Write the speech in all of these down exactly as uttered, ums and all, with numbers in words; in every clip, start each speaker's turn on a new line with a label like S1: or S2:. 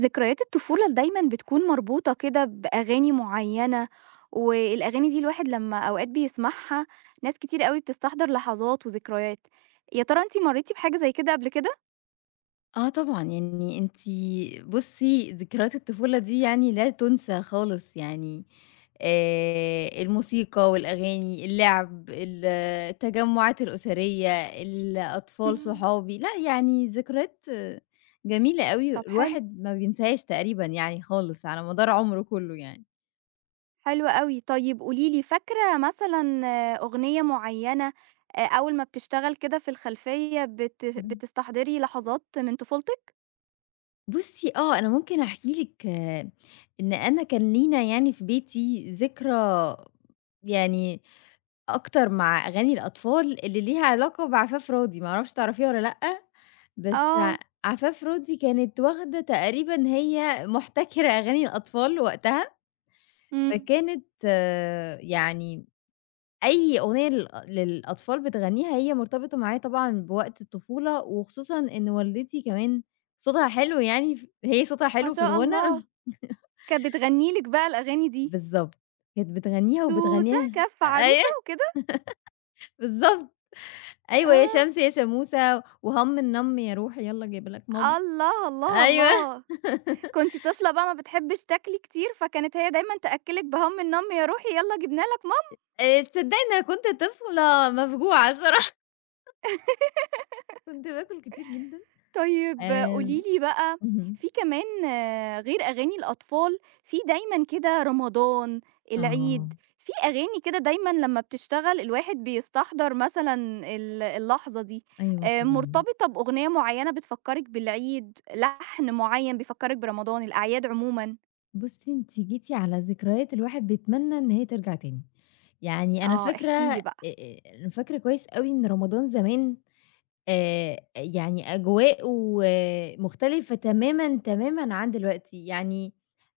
S1: ذكريات الطفولة ل دايمًا بتكون مربوطة كده بأغاني معيّنة، والأغاني دي الواحد لمّا أوقات بيسمعها، ناس كتير أوي بتستحضر لحظات وذكريات. يا ترى أنتِ مرّيتِ بحاجة زي كده قبل كده؟
S2: آه طبعًا، يعني أنتِ بُصّي، ذكريات الطفولة دي يعني لا تُنسى خالص يعني، آآ الموسيقى والأغاني، اللعب، ال التجمُّعات الأسرية، الأطفال
S1: إمم،
S2: صحابي، لأ يعني ذكريات آه، جميلة أوي،
S1: طب حلو،
S2: الواحد ما بينساهاش تقريبًا يعني خالص على مدار عُمره كُلّه يعني.
S1: حلو أوي. طيب قولي لي فاكرة مثلًا آه، أغنية معيّنة أ أول ما بتشتغل كده في الخلفية بت
S2: اهم.
S1: بتستحضري لحظات من طفولتِك؟
S2: بُصّي آه، أنا ممكن أحكي لِك إن أنا كان لينا يعني في بيتي ذكرى يعني أكتر مع أغاني الأطفال اللي ليها علاقة بعفاف راضي، ما أعرفش تعرفيها والّا لأ، بس ع
S1: آه،
S2: عفاف راضي كانت واخدة تقريبًا هي محتكرة أغاني الأطفال وقتها،
S1: إمم،
S2: فكانت آه، يعني أي أغنية لل للأطفال بتغنيها هي مرتبطة معايا طبعًا بوقت الطفولة، وخصوصًا إن والدتي كمان صوتها حلو يعني ف هي صوتها
S1: ما
S2: حلو في
S1: شاء الله.
S2: الغنا
S1: كانت بتغني لِك بقى الأغاني دي،
S2: بالضبط. كانت بتغنيها
S1: سوسة
S2: وبتغنيها
S1: كف عروسة
S2: أيوه
S1: وكده؟
S2: بالضبط. أيوه، يا
S1: آه.
S2: شمس يا شموسة، وهَم النَم يا روحي يالّا جايبة لك مَم.
S1: الله، الله،
S2: أيوه.
S1: الله! كنتِ طفلة بقى ما بتحبّيش تاكلي كتير، فكانت هي دايمًا تأكّلِك بهَم النَم يا روحي يالّا جِبنا لك ماما.
S2: آآ تصدّقي إن أنا كنت طفلة مفجوعة الصراحة، كنت باكل كتير جدًا.
S1: طيب قولي
S2: آمم.
S1: لي بقى،
S2: اهم.
S1: في كمان آه، غير أغاني الأطفال، في دايمًا كده رمضان،
S2: آه.
S1: العيد، في أغاني كده دايمًا لمّا بتشتغل الواحد بيستحضر مثلًا ال اللحظة دي،
S2: أيوه
S1: آآ
S2: طبعًا.
S1: مرتبطة بأغنية معيّنة بتفكّرِك بالعيد، لحن معيّن بيفكّرِك برمضان، الأعياد عمومًا؟
S2: بُصّي أنتِ جيتِ على ذكريات الواحد بيتمنى إن هي ترجع تاني. يعني أنا
S1: آه،
S2: فاكرة
S1: احكي
S2: آآ
S1: لي بقى.
S2: أنا فاكرة كويس أوي إن رمضان زمان آآ يعني أجواءه مختلفة تمامًا، تمامًا عن دلوقتي، يعني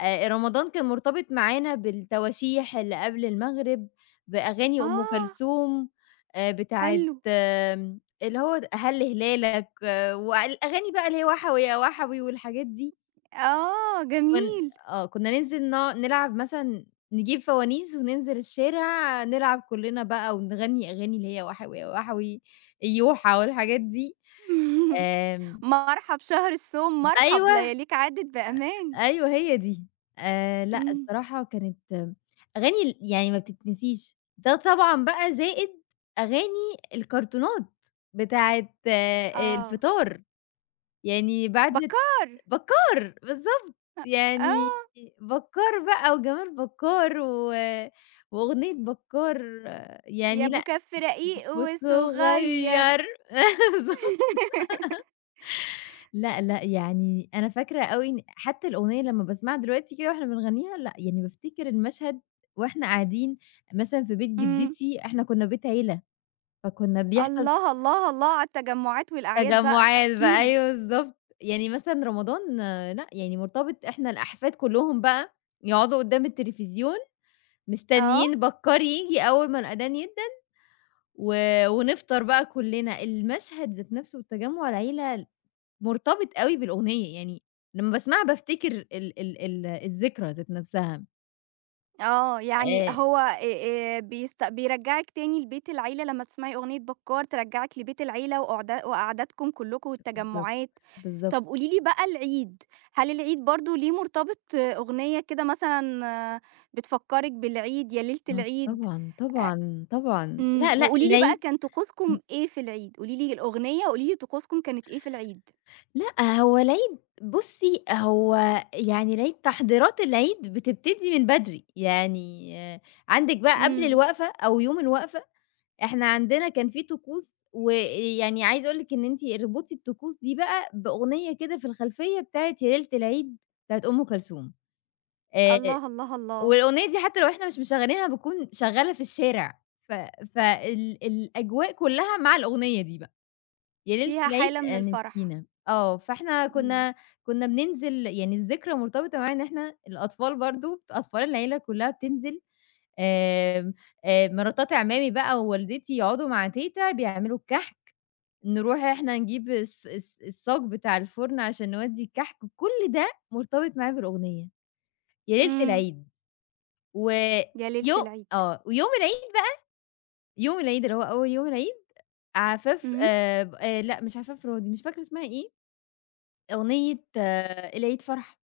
S2: آآ رمضان كان مرتبط معانا بالتواشيح اللي قبل المغرب، بأغاني أم
S1: آه،
S2: كلثوم آآ بتاعة
S1: حلو.
S2: آمم اللي هو هل هلالك، والأغاني بقى اللي هي وَحَوي يا وَحَوي والحاجات دي،
S1: آه،
S2: كن
S1: جميل.
S2: آه، كنا ننزل ن نلعب مثلًا، نجيب فوانيس وننزل الشارع نلعب كلنا بقى ونغني أغاني اللي هي وَحَوي يا وَحَوي، يوحى والحاجات دي. آمم
S1: مرحب شهر الصوم
S2: ز
S1: مرحب،
S2: أيوه،
S1: لياليك عدِّت بأمان.
S2: أيوه هي دي. آآ لأ
S1: إمم،
S2: الصراحة كانت أغاني ال يعني ما بتتنسيش، ده طبعًا بقى زائد أغاني الكرتونات بتاعة
S1: آه،
S2: الفطار، يعني بعد
S1: بكّار،
S2: بكّار بالضبط، يعني
S1: آه،
S2: بكّار بقى وجمال بكّار و وأغنية بكّار
S1: يا
S2: يعني
S1: أبو
S2: لأ
S1: كَف رقيق
S2: والصغير
S1: وصغيّر.
S2: بالضبط. لأ، لأ، يعني أنا فاكرة أوي إن حتى الأغنية لمّا باسمعها دلوقتي كده وإحنا بنغنيها، لأ، يعني بافتكر المشهد وإحنا قاعدين مثلًا في بيت
S1: إمم،
S2: جدتي، إحنا كنا بيت عيلة، فكنا بيحصل
S1: الله، الله، الله على التجمُّعات والأعياد بقى،
S2: تجمُّعات
S1: احكِ
S2: بقى
S1: لي.
S2: أيوه بالضبط، يعني مثلًا رمضان لأ، يعني مرتبط إحنا الأحفاد كلّهم بقى يقعدوا قدّام التلفزيون
S1: آه.
S2: مستنيين بكّار ييجي أول ما الأذان يدَّن و ونفطر بقى كلّنا، المشهد ذات نَفْسه والتجمُّع العيلة مرتبط أوي بالأغنية، يعني لمّا باسمعها بافتكر ال ال ال الذكرى ذات نفسها.
S1: آه، يعني
S2: آآ
S1: هو آآ آآ بيست بيرجّعِك تاني لبيت العيلة لمّا تسمعي أغنية بكّار ترجّعِك لبيت العيلة وقعد وقعداتكم كلّكم
S2: بالضبط،
S1: والتجمُّعات.
S2: بالضبط.
S1: طَب قولي لي بقى العيد، هل العيد برضه ليه مرتبط أغنية كده مثلًا آه، بتفكّرِك بالعيد، يا ليلة
S2: آه
S1: العيد؟
S2: طبعًا،
S1: أ
S2: طبعًا، طبعًا.
S1: إمم،
S2: لأ، لأ،
S1: وقولي لي بقى
S2: العيد.
S1: كان
S2: إمم.
S1: طقوسكم إيه في العيد؟ قولي لي الأغنية وقولي لي طقوسكم كانت إيه في العيد.
S2: لأ، هو العيد بُصّي، هو يعني العيد تحضيرات العيد بتبتدي من بدري، يعني آه، عندِك بقى قبل
S1: إمم،
S2: الوقفة أو يوم الوقفة، إحنا عندنا كان في طقوس، ويعني عايزة أقول لِك إن أنتِ اربطي الطقوس دي بقى بأغنية كده في الخلفية بتاعة يا ليلة العيد بتاعة أم كلثوم. آآ
S1: الله، الله، الله،
S2: والأغنية دي حتى لو إحنا مش مشغّلينها بتكون شغّالة في الشارع، ف فال الأجواء كُلّها مع الأغنية دي بقى، يا ليلة
S1: فيها
S2: العيد
S1: حالة من
S2: آآ
S1: الفرح.
S2: نسينا، آه، فإحنا
S1: إمم،
S2: كُنّا كُنّا بننزل يعني الذكرى مرتبطة معايا إن إحنا الأطفال برضه، أطفال العيلة كُلّها بتنزل، آمم، آآ مراتات عمامي بقى ووالدتي يقعدوا مع تيتة بيعملوا الكحك، نروح إحنا نجيب الص الص الصاج بتاع الفُرن عشان نودّي الكحك، كل ده مرتبط معايا بالأغنية، يا ليلة
S1: إمم،
S2: العيد.
S1: يا ليلة
S2: ويو
S1: العيد.
S2: آه، ويوم العيد يوم العيد اللي هو أول يوم العيد عفاف
S1: إمم.
S2: آآ ب آآ لأ مش عفاف راضي، مش فاكرة اسمها إيه، أغنية آه العيد فرحة،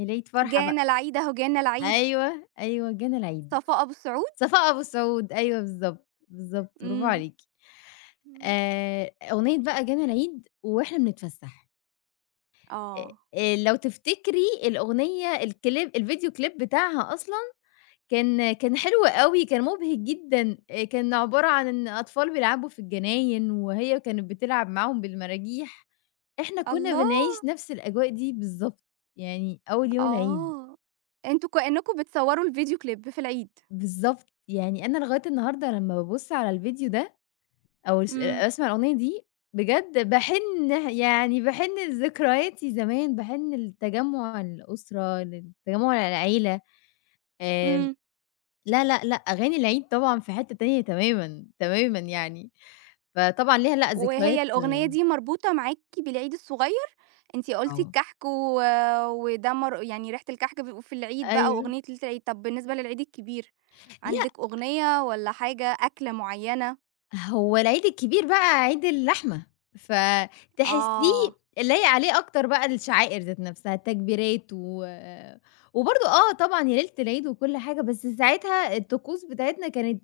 S2: العيد فرحة بقى،
S1: جانا العيد أهو جانا العيد،
S2: أيوه، أيوه جانا العيد،
S1: صفاء أبو سعود؟
S2: صفاء أبو السعود، أيوه بالضبط، بالضبط، برافو
S1: إمم،
S2: عليكِ.
S1: إمم،
S2: آآ أغنية بقى جانا العيد وإحنا بنتفسح،
S1: آه،
S2: آآ لو تفتكري الأغنية الكليب الفيديو كليب بتاعها أصلًا كان كان حلو أوي، كان مُبهِج جدًا، آآ كان عبارة عن إن أطفال بيلعبوا في الجناين، وهي كانت بتلعب معاهم بالمراجيح، إحنا كُنّا
S1: الله!
S2: بنعيش نفس الأجواء دي بالضبط، يعني أول يوم العيد،
S1: آه، أنتم كإنكم بتصوروا الفيديو كليب في العيد،
S2: بالضبط، يعني أنا لغاية النهارده لمّا بابُص على الفيديو ده أو الس
S1: إمم،
S2: أسمع الأغنية دي، بجد باحِن يعني باحِن لذكرياتي زمان، باحِن لتجمُّع الأسرة، لتجمُّع العيلة. آمم
S1: إمم،
S2: لا، لأ، لأ، أغاني العيد طبعًا في حتّة تانية تمامًا، تمامًا يعني. فطبعًا ليها لأ
S1: وهي
S2: ذكريات
S1: الأغنية دي مربوطة معاكِ بالعيد الصغير؟ أنتِ قُلتِ
S2: آه.
S1: الكحك و وده مر يعني ريحة الكحك بيبقوا في العيد بقى
S2: أيوه.
S1: وأغنية ليلة العيد، طب بالنسبة للعيد الكبير،
S2: لأ،
S1: عندِك أغنية والّا حاجة، أكلة معينة؟
S2: هو العيد الكبير بقى عيد اللحمة،
S1: آه،
S2: فتحسّيه لايق عليه أكتر بقى الشعائر ذات نفسها، التكبيرات و وبرضه آه طبعًا يا ليلة العيد وكل حاجة، بس ساعتها الطقوس بتاعتنا كانت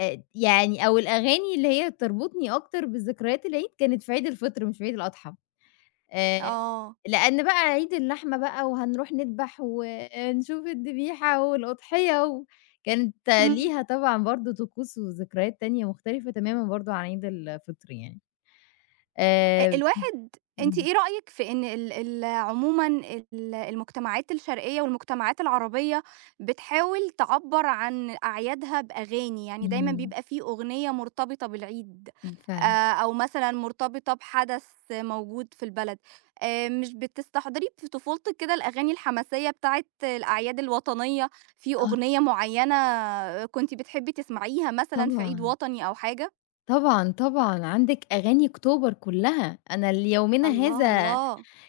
S2: آآ يعني أو الأغاني اللي هي بتربطني أكتر بذكريات العيد كانت في عيد الفطر مش في عيد الأضحى. آآ
S1: آه،
S2: لإن بقى عيد اللحمة بقى وهنروح نذبح ونشوف الذبيحة والأُضحية و كانت
S1: إمم.
S2: ليها طبعًا برضه طقوس وذكريات تانية مختلفة تمامًا برضه عن عيد الفطر يعني.
S1: أ
S2: آآ
S1: الواحد أنتِ
S2: إمم.
S1: إيه رأيِك في إن ال ال عمومًا ال المجتمعات الشرقية والمجتمعات العربية بتحاول تعبّر عن أعيادها بأغاني، يعني دايمًا
S2: اهم.
S1: بيبقى في أغنية مرتبطة بالعيد
S2: فعلًا.
S1: آآ أو مثلًا مرتبطة بحدث موجود في البلد، آآ مش بتستحضري في طفولتِك كده الأغاني الحماسية بتاعة الأعياد الوطنية، في
S2: آه
S1: أغنية معيّنة كنتِ بتحبي تسمعيها مثلًا في عيد
S2: طبعًا.
S1: وطني أو حاجة؟
S2: طبعًا، طبعًا. عندِك أغاني أكتوبر كُلّها، أنا ليومنا
S1: الله،
S2: هذا
S1: الله،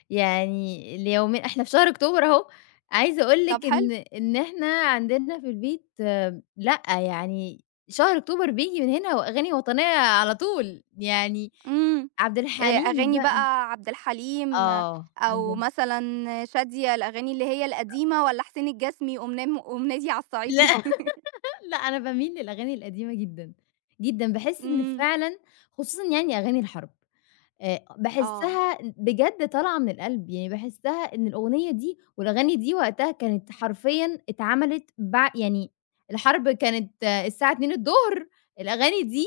S2: يعني ليومين إحنا في شهر أكتوبر أهو، عايزة أقول
S1: طب
S2: لِك
S1: حلو.
S2: إن إن إحنا عندنا في البيت، آه، لأ، يعني شهر أكتوبر بييجي من هنا وأغاني وطنية على طول، يعني
S1: إمم.
S2: عبد
S1: آآ
S2: الحليم
S1: أغاني
S2: بقى،
S1: بقى عبد الحليم
S2: آه، عبد
S1: أو
S2: ال
S1: مثلًا شادية، الأغاني اللي هي القديمة والّا حسين الجسمي قوم نام قوم نادي
S2: لأ.
S1: عالصعيدي؟
S2: لأ أنا باميل للأغاني القديمة جدًا، جدًا، باحس إن
S1: إمم.
S2: فعلًا خصوصًا يعني أغاني الحرب. آآ
S1: آه.
S2: باحسّها بجد طالعة من القلب، يعني باحسّها إن الأغنية دي والأغاني دي وقتها كانت حرفيًا اتعملت بع يعني الحرب كانت آه، الساعة الثانية الأغاني دي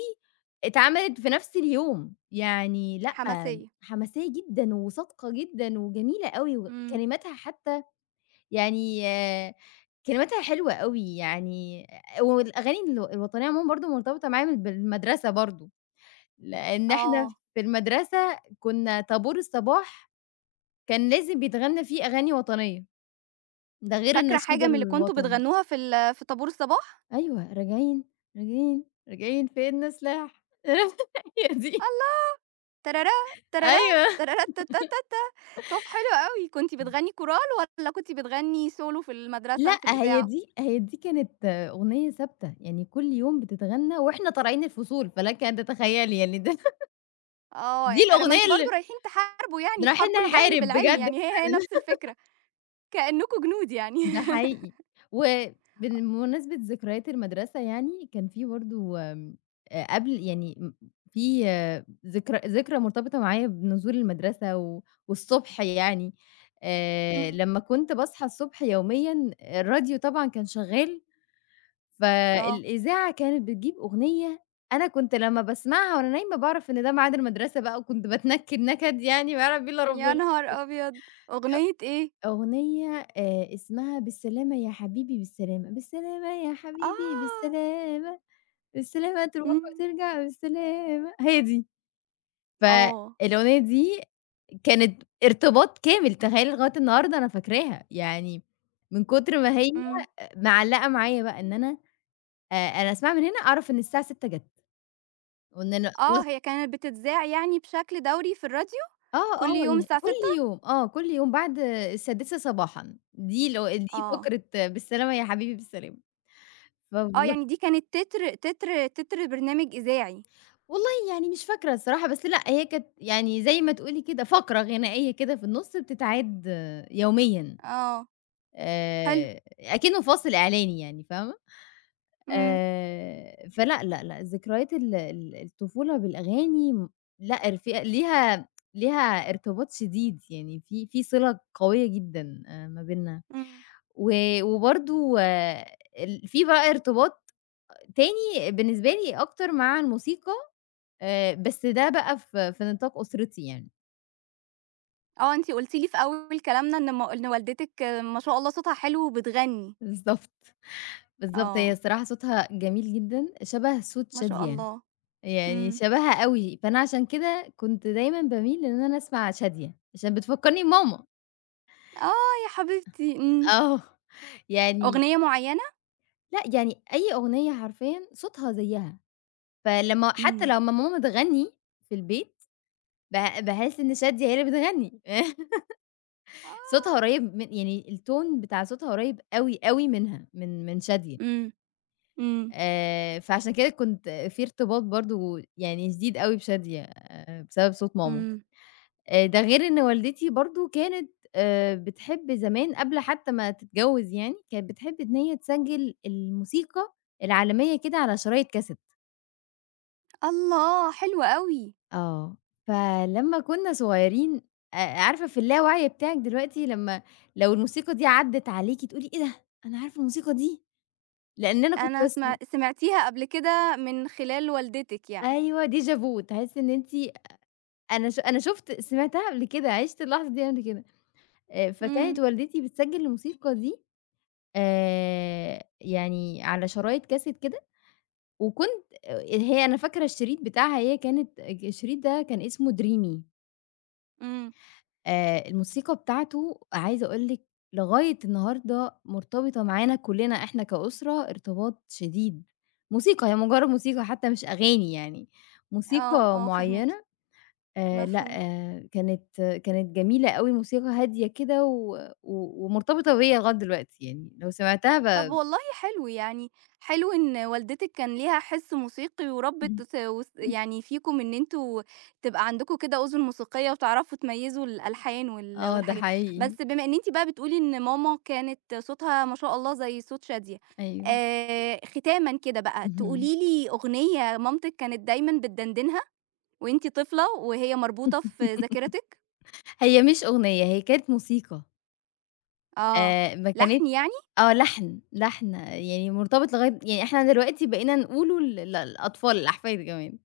S2: اتعملت في نفس اليوم، يعني لأ،
S1: حماسية.
S2: حماسية جدًا وصادقة جدًا وجميلة أوي
S1: إمم.
S2: وكلماتها حتى يعني آه، كلماتها حلوة أوي، يعني والأغاني ال الوطنية عمومًا برضه مرتبطة معايا بالمدرسة برضه. لإن إحنا
S1: آه.
S2: في المدرسة كنا طابور الصباح كان لازم بيتغنى فيه أغاني وطنية، ده غير
S1: فاكرة
S2: النشيد
S1: حاجة من اللي كنتم
S2: الوطني.
S1: بتغنوها في ال في طابور الصباح؟
S2: أيوه، راجعين، راجعين، راجعين فِينّا سلاح هي دي.
S1: الله ترارا، ترارا،
S2: أيوه.
S1: تراراتاتاتاتا. طب حلو أوي. كنتِ بتغني كورال والّا كنتِ بتغني سولو في المدرسة
S2: لأ،
S1: في
S2: هي
S1: الإذاعة؟
S2: دي هي دي كانت أغنية ثابتة، يعني كل يوم بتتغنى وإحنا طالعين الفصول، فلَكِ أن تتخيلي يعني ده.
S1: آه.
S2: دي
S1: ي ما
S2: الأغنية
S1: أنتم برضه
S2: اللي
S1: رايحين تحاربوا يعني،
S2: رايحين
S1: تحاربوا الجهل
S2: نحارب
S1: بالعلم
S2: بجد
S1: يعني هي، هي
S2: فعلًا.
S1: نفس الفكرة. كأنكم جنود يعني.
S2: ده حقيقي. وبمناسبة ذكريات المدرسة يعني، كان في برضه، آمم، آآ قبل يعني م في آه، ذكرى ذكرى مرتبطة معايا بنزول المدرسة و والصبح يعني، آآ
S1: إمم،
S2: لمّا كنت باصحى الصبح يوميًا، الراديو طبعًا كان شغّال،
S1: آه،
S2: فالإذاعة كانت بتجيب أغنية أنا كنت لمّا باسمعها وأنا نايمة باعرف إن ده ميعاد المدرسة بقى، وكنت باتنكد نكد يعني ما يعلم بيه إلا
S1: يا
S2: ربنا.
S1: نهار أبيض! أغنية إيه؟
S2: أغنية آآ اسمها "بالسلامة يا حبيبي بالسلامة، بالسلامة يا حبيبي
S1: آه،
S2: بالسلامة، بالسلامة تروح
S1: إمم،
S2: وترجع بالسلامة." هي دي.
S1: آه،
S2: فالأغنية دي كانت ارتباط كامل، تخيّل لغاية النهارده أنا فاكراها، يعني من كتر ما هي
S1: إمم،
S2: معلّقة معايا بقى إن أنا آآ أنا أسمعها من هنا أعرف إن الساعة السادسة جَت، وإن أنا خلاص.
S1: آه، هي كانت بتتذاع يعني بشكل دوري في الراديو
S2: آه،
S1: كل
S2: آه،
S1: يوم
S2: يعني
S1: الساعة
S2: كل
S1: ستة؟
S2: يوم آه، كل يوم بعد السادسة صباحًا دي الأغ دي
S1: آه،
S2: فقرة "بالسلامة يا حبيبي بالسلامة." ف
S1: آه، يعني دي كانت تتر تتر تتر برنامج إذاعي،
S2: والله يعني مش فاكرة الصراحة، بس لأ هي كانت يعني زي ما تقولي كده فقرة غنائية كده في النُص بتتعاد يوميًا،
S1: آه، حلو،
S2: آآ أكنه فاصل إعلاني يعني فاهمة؟
S1: إمم،
S2: آآ فلأ، لأ، لأ، ذكريات ال ال الطفولة بالأغاني، م لأ رف ليها ليها ارتباط شديد، يعني في في صِلة قوية جدًا آآ ما بيننا،
S1: إمم،
S2: و وبرضه ال في بقى ارتباط تاني بالنسبة لي أكتر مع الموسيقى، آآ، بس ده بقى في في نطاق أسرتي يعني.
S1: آه، أنتِ قلتِ لي في أول كلامنا إن م إن والدتِك آه، ما شاء الله صوتها حلو وبتغني،
S2: بالضبط، بالضبط، هي
S1: آه،
S2: الصراحة صوتها جميل جدًا، شبه صوت
S1: ما شاء
S2: شادية،
S1: الله،
S2: يعني
S1: إمم،
S2: شبهها أوي، فأنا عشان كده كنت دايمًا باميل إن أنا أسمع شادية، عشان بتفكّرني بماما.
S1: آه، يا حبيبتي، إمم،
S2: آه، يعني
S1: أغنية معينة؟
S2: لأ، يعني أي أغنية حرفيًا صوتها زيها، فلمّا حتى
S1: إمم.
S2: لمّا ماما تغني في البيت، ب باحس إن شادية هي اللي بتغني. صوتها
S1: آه،
S2: قريب من يعني الtone بتاع صوتها قريب أوي، أوي منها، من من شادية.
S1: إمم، إمم،
S2: آآ، فعشان كده كنت في ارتباط برضه يعني شديد أوي بشادية، آآ، بسبب صوت ماما،
S1: إمم،
S2: آآ، ده غير إن والدتي برضه كانت آآ، بتحب زمان قبل حتى ما تتجوز يعني، كانت بتحب إن هي تسجّل الموسيقى العالمية كده على شرايط كاسيت.
S1: الله! حلو أوي،
S2: آه، فلمّا كنا صغيرين، آآ، عارفة في اللاوعي بتاعِك دلوقتي لمّا لو الموسيقى دي عدِّت عليكِ تقولي إيه ده، أنا عارفة الموسيقى دي. لإن أنا كنت
S1: أنا
S2: بس
S1: سمع سمعتيها قبل كده من خلال والدتِك يعني،
S2: أيوه déjà vu تحسّي إن أنتِ أنا ش أنا شُفت سمعتها قبل كده، عِشت اللحظة دي قبل كده، آآ فكانت
S1: إمم،
S2: والدتي بتسجّل الموسيقى دي آآ يعني على شرايط كاسيت كده. وكنت هي أنا فاكرة الشريط بتاعها، هي كانت الشريط ده كان اسمه dreamy.
S1: إمم،
S2: آآ الموسيقى بتاعته عايزة أقول لِك لغاية النهارده مرتبطة معانا كُلّنا إحنا كأسرة ارتباط شديد، موسيقى هي مجرّد موسيقى حتى مش أغاني يعني،
S1: آه،
S2: موسيقى
S1: آه، فاهماكِ،
S2: معيّنة. آآ لأ،
S1: مفهوم.
S2: آه كانت كانت جميلة أوي، موسيقى هادية كده و و ومرتبطة بيّا لغاية دلوقتي يعني، لو سمعتها
S1: طب
S2: ب
S1: والله حلو، يعني حلو إن والدتِك كان ليها حِس موسيقي
S2: اهم.
S1: وربِّت س وس يعني فيكم إن أنتم تبقى عندكم كده أذن موسيقية وتعرفوا تميّزوا الألحان وال
S2: آه ده
S1: والحاجات. بس
S2: حقيقي.
S1: بما إن أنتِ بقى بتقولي إن ماما كانت صوتها ما شاء الله زي صوت شادية،
S2: أيوه.
S1: آآ ختامًا كده بقى
S2: اهم.
S1: تقولي لي أغنية مامتِك كانت دايمًا بتدندنها وأنتِ طفلة وهي مربوطة في ذاكرتِك؟
S2: هي مش أغنية، هي كانت موسيقى.
S1: آه،
S2: آآ ما كانتش
S1: لحن يعني؟
S2: آه لحن، لحن يعني مرتبط لغاية يعني إحنا دلوقتي بقينا نقوله لل للأطفال، الأحفاد كمان.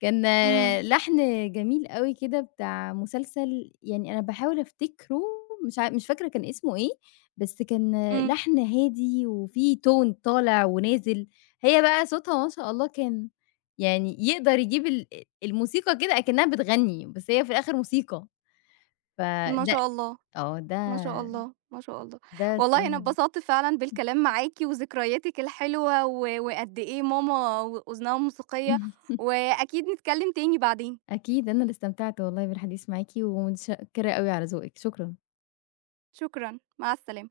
S2: كان
S1: إمم،
S2: لحن جميل أوي كده بتاع مسلسل يعني أنا باحاول أفتكره، مش عا مش فاكرة كان اسمه إيه، بس كان
S1: إمم،
S2: لحن هادي وفيه tone طالع ونازل. هي بقى صوتها ما شاء الله كان يعني يقدر يجيب ال الموسيقى كده أكنها بتغني، بس هي في الآخر موسيقى.
S1: ما
S2: فده
S1: شاء الله.
S2: آه
S1: ما شاء
S2: ده
S1: الله، ما شاء الله.
S2: ده
S1: والله أنا
S2: الصراحة
S1: اتبسطت فعلًا بالكلام معاكِ وذكرياتِك الحلوة و وقد إيه ماما و أذنها موسيقية، وأكيد نتكلم تاني بعدين.
S2: أكيد أنا اللي استمتعت والله بالحديث معاكِ ومتشكرة أوي على ذوقِك، شكرًا.
S1: شكرًا، مع السلامة.